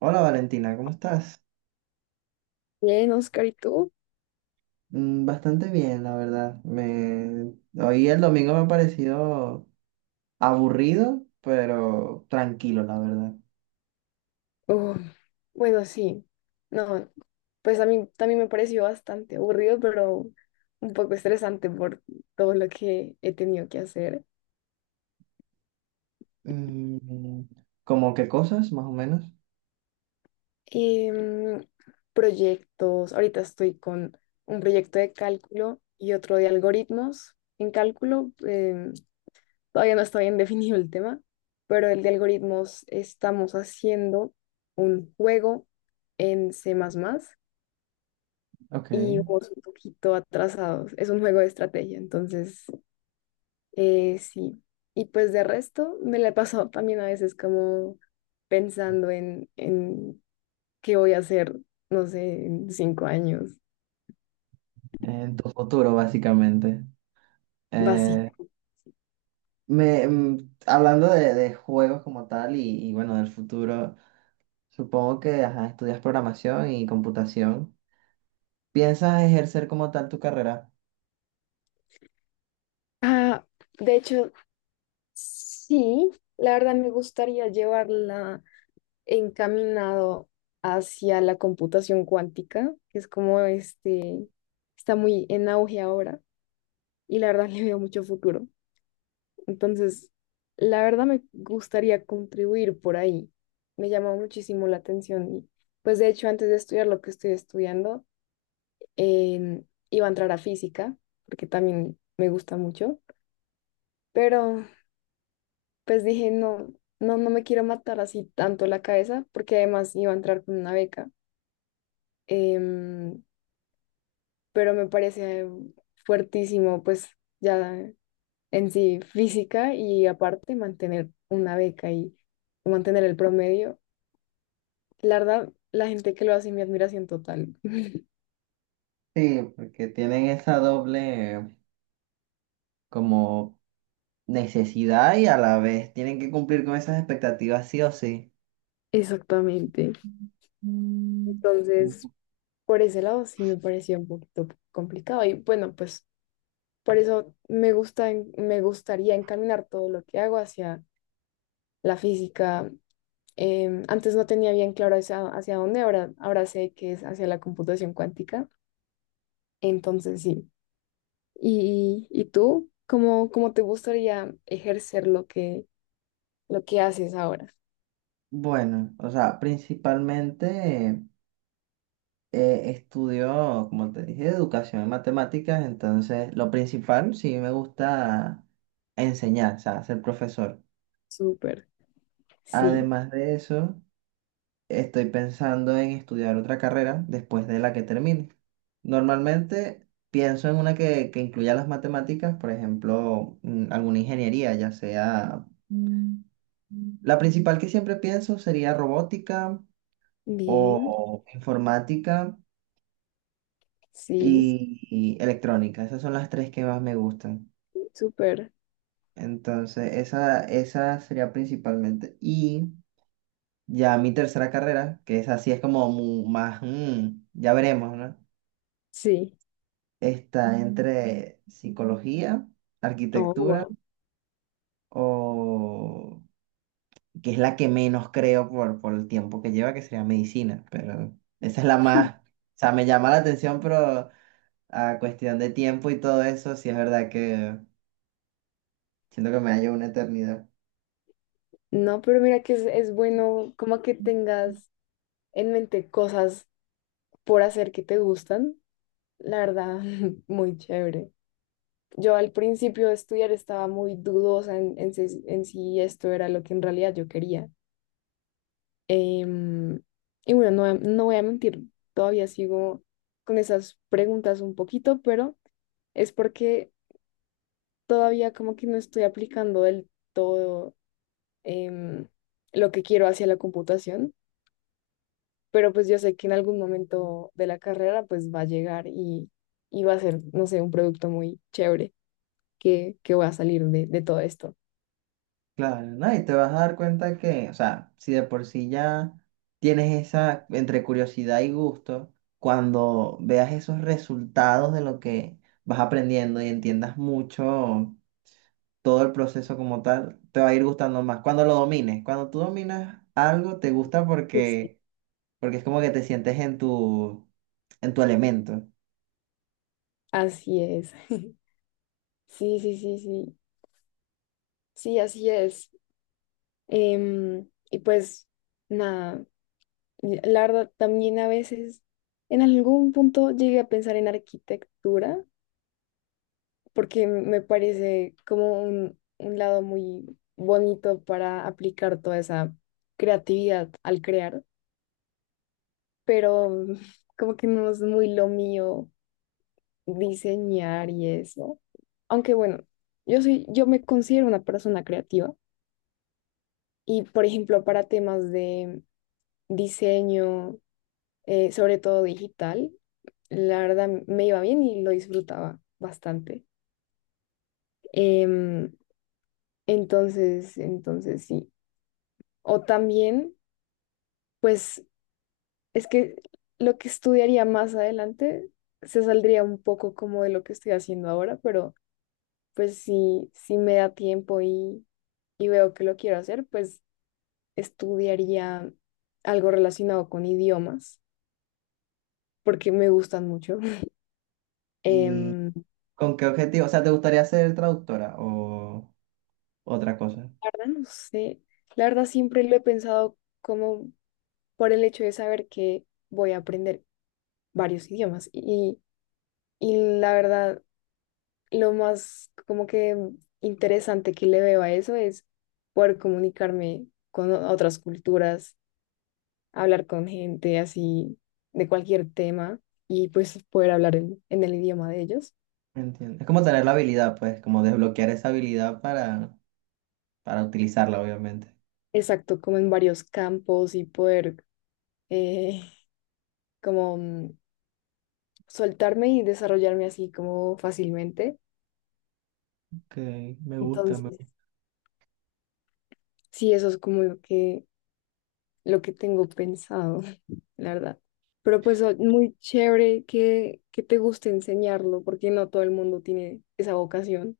Hola Valentina, ¿cómo estás? Bien, Oscar, ¿y tú? Bastante bien, la verdad. Me... Hoy el domingo me ha parecido aburrido, pero tranquilo, la verdad. Uf, bueno, sí. No, pues a mí también me pareció bastante aburrido, pero un poco estresante por todo lo que he tenido que hacer. Mm. ¿Cómo qué cosas, más o menos? Em, Proyectos. Ahorita estoy con un proyecto de cálculo y otro de algoritmos en cálculo. Todavía no está bien definido el tema, pero el de algoritmos estamos haciendo un juego en C++. Ok. Y vamos un poquito atrasados. Es un juego de estrategia, entonces sí. Y pues de resto me la he pasado también a veces como pensando en qué voy a hacer, no sé, en 5 años, En tu futuro, básicamente. Eh, básico. Hablando de juegos como tal bueno, del futuro, supongo que ajá, estudias programación y computación. ¿Piensas ejercer como tal tu carrera? Ah, de hecho, sí, la verdad me gustaría llevarla encaminado hacia la computación cuántica, que es como este, está muy en auge ahora y la verdad le veo mucho futuro. Entonces, la verdad me gustaría contribuir por ahí. Me llama muchísimo la atención. Y, pues de hecho, antes de estudiar lo que estoy estudiando, em, iba a entrar a física, porque también me gusta mucho. Pero pues dije, no, no, no me quiero matar así tanto la cabeza, porque además iba a entrar con una beca. Em, pero me parece fuertísimo, pues ya en sí física y aparte mantener una beca y mantener el promedio. La verdad, la gente que lo hace, mi admiración total. Sí, porque tienen esa doble... como necesidad y a la vez tienen que cumplir con esas expectativas sí o sí. Exactamente. Mm. Entonces, por ese lado sí me parecía un poquito complicado. Y bueno, pues por eso me gusta, me gustaría encaminar todo lo que hago hacia la física. Antes no tenía bien claro hacia dónde, ahora sé que es hacia la computación cuántica. Entonces, sí. ¿Y tú? ¿Cómo te gustaría ejercer lo que haces ahora? Bueno, o sea, principalmente estudio, como te dije, educación en matemáticas, entonces lo principal sí me gusta enseñar, o sea, ser profesor. Súper. Sí. Además de eso... Estoy pensando en estudiar otra carrera después de la que termine. Normalmente pienso en una que incluya las matemáticas, por ejemplo, alguna ingeniería, ya sea... Mm. La principal que siempre pienso sería robótica Bien. o informática Sí, y, y electrónica. Esas son las tres que más me gustan. súper. Entonces, esa sería principalmente. Y ya mi tercera carrera, que es así, es como más, mm, ya veremos, ¿no? Sí. Está entre psicología, Oh, arquitectura wow. o que es la que menos creo por el tiempo que lleva, que sería medicina, pero esa es la más, o sea, me llama la atención, pero a cuestión de tiempo y todo eso, sí es verdad que siento que me hallo una eternidad. No, pero mira que es bueno como que tengas en mente cosas por hacer que te gustan. La verdad, muy chévere. Yo al principio de estudiar estaba muy dudosa en si esto era lo que en realidad yo quería. Em, y bueno, no, no voy a mentir, todavía sigo con esas preguntas un poquito, pero es porque todavía como que no estoy aplicando del todo em, lo que quiero hacia la computación, pero pues yo sé que en algún momento de la carrera pues va a llegar y va a ser, no sé, un producto muy chévere que va a salir de todo esto. Claro, ¿no? Y te vas a dar cuenta que, o sea, si de por sí ya tienes esa entre curiosidad y gusto, cuando veas esos resultados de lo que vas aprendiendo y entiendas mucho todo el proceso como tal, te va a ir gustando más. Cuando lo domines, cuando tú dominas algo, te gusta Pues sí. porque, porque es como que te sientes en en tu elemento. Así es. Sí, sí, sí, sí. Sí, así es. Y pues nada, y la verdad, también a veces en algún punto llegué a pensar en arquitectura porque me parece como un lado muy bonito para aplicar toda esa creatividad al crear, pero como que no es muy lo mío diseñar y eso. Aunque bueno, yo me considero una persona creativa y por ejemplo para temas de diseño, sobre todo digital, la verdad me iba bien y lo disfrutaba bastante. Em, entonces, sí. O también. Pues es que lo que estudiaría más adelante se saldría un poco como de lo que estoy haciendo ahora, pero pues si me da tiempo y veo que lo quiero hacer, pues estudiaría algo relacionado con idiomas, porque me gustan mucho. ¿Y Em, con qué objetivo? O sea, ¿te gustaría ser traductora o otra cosa? la verdad, no sé. La verdad, siempre lo he pensado como por el hecho de saber que voy a aprender varios idiomas. Y la verdad, lo más como que interesante que le veo a eso es poder comunicarme con otras culturas, hablar con gente así de cualquier tema y pues poder hablar en el idioma de ellos. Entiendo. Es como tener la habilidad, pues, como desbloquear esa habilidad para utilizarla, obviamente. Exacto, como en varios campos y poder eh, como soltarme y desarrollarme así como fácilmente. Ok, me gusta, me Entonces, gusta. sí, eso es como lo que tengo pensado. La verdad. Pero pues muy chévere que te guste enseñarlo, porque no todo el mundo tiene esa vocación.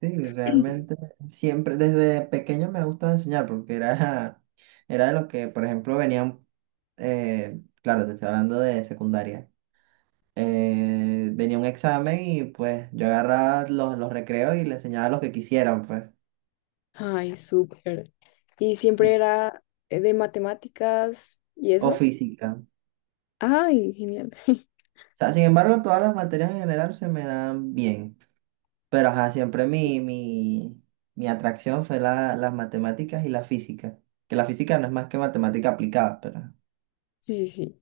Sí, realmente siempre, desde pequeño me gusta enseñar porque era, era de los que, por ejemplo, venían claro, te estoy hablando de secundaria. Venía un examen y pues yo agarraba los recreos y le enseñaba lo que quisieran, pues. Ay, súper. Y siempre y- era de matemáticas y o eso. física. Ay, genial. O sea, sin embargo, todas las materias en general se me dan bien. Pero ajá, siempre mi atracción fue la, las matemáticas y la física. Que la física no es más que matemática aplicada, pero... Sí, sí, sí.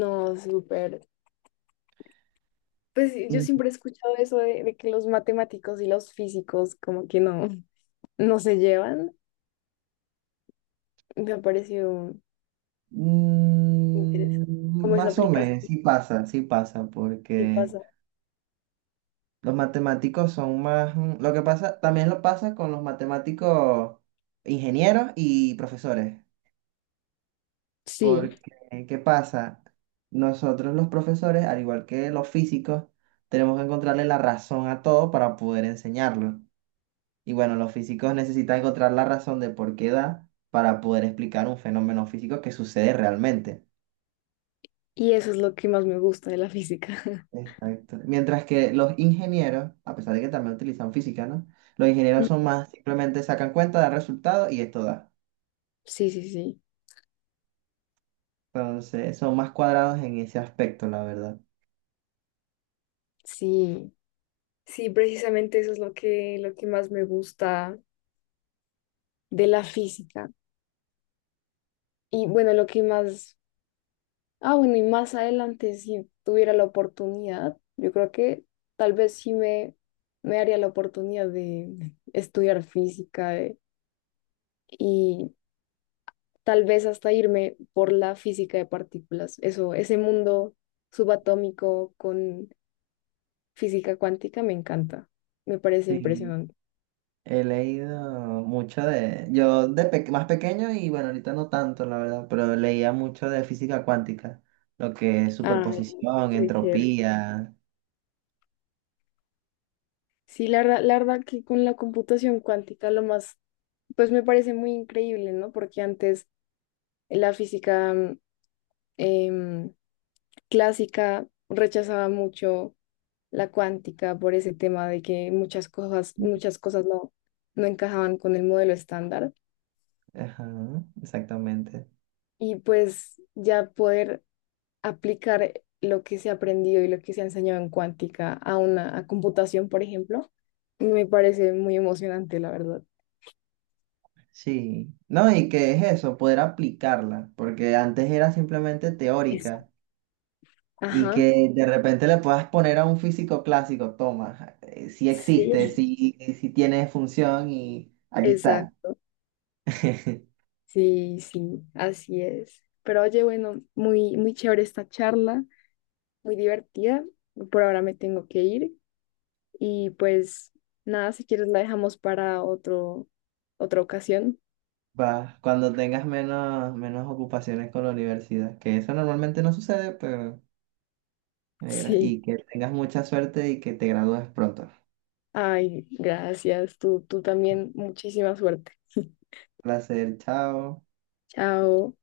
No, súper. Pues sí, yo Mm, siempre he escuchado eso de que los matemáticos y los físicos como que no, no se llevan. Me ha parecido interesante. Como esa más o aplicación menos, sí pasa, sí porque pasa. los matemáticos son más... lo que pasa, también lo pasa con los matemáticos ingenieros y profesores. Sí, Porque, ¿qué pasa? Nosotros los profesores, al igual que los físicos, tenemos que encontrarle la razón a todo para poder enseñarlo. Y bueno, los físicos necesitan encontrar la razón de por qué da para poder explicar un fenómeno físico que sucede realmente. y eso es lo que más me gusta de la física. Exacto. Mientras que los ingenieros, a pesar de que también utilizan física, ¿no? Los ingenieros Mm, son más, simplemente sacan cuenta, dan resultado y esto da. sí, sí, sí, Entonces, son más cuadrados en ese aspecto, la verdad. sí, sí, precisamente eso es lo que más me gusta de la física. Y bueno, lo que más, ah, bueno, y más adelante, si tuviera la oportunidad, yo creo que tal vez sí me haría la oportunidad de estudiar física, y tal vez hasta irme por la física de partículas. Eso, ese mundo subatómico con física cuántica me encanta, me parece Sí, impresionante. he leído mucho de, yo más pequeño y bueno, ahorita no tanto, la verdad, pero leía mucho de física cuántica, lo que es Ay, superposición, qué chévere. entropía. Sí, la verdad que con la computación cuántica lo más, pues me parece muy increíble, ¿no? Porque antes la física em, clásica rechazaba mucho la cuántica por ese tema de que muchas cosas no, no encajaban con el modelo estándar. Ajá, exactamente. Y pues ya poder aplicar lo que se ha aprendido y lo que se ha enseñado en cuántica a una a computación, por ejemplo, me parece muy emocionante, la verdad. Sí, no, y que es eso, poder aplicarla, porque antes era simplemente teórica. Exacto. Y Ajá. que de repente le puedas poner a un físico clásico, toma, si existe, Sí, si tiene función y aquí está. exacto. Sí, sí, así es. Pero oye, bueno, muy, muy chévere esta charla, muy divertida. Por ahora me tengo que ir y pues nada, si quieres la dejamos para otra ocasión. Va, cuando tengas menos, menos ocupaciones con la universidad, que eso normalmente no sucede, pero negra, y Sí. que tengas mucha suerte y que te gradúes pronto. Ay, gracias. Tú también, muchísima suerte. Placer, chao. Chao.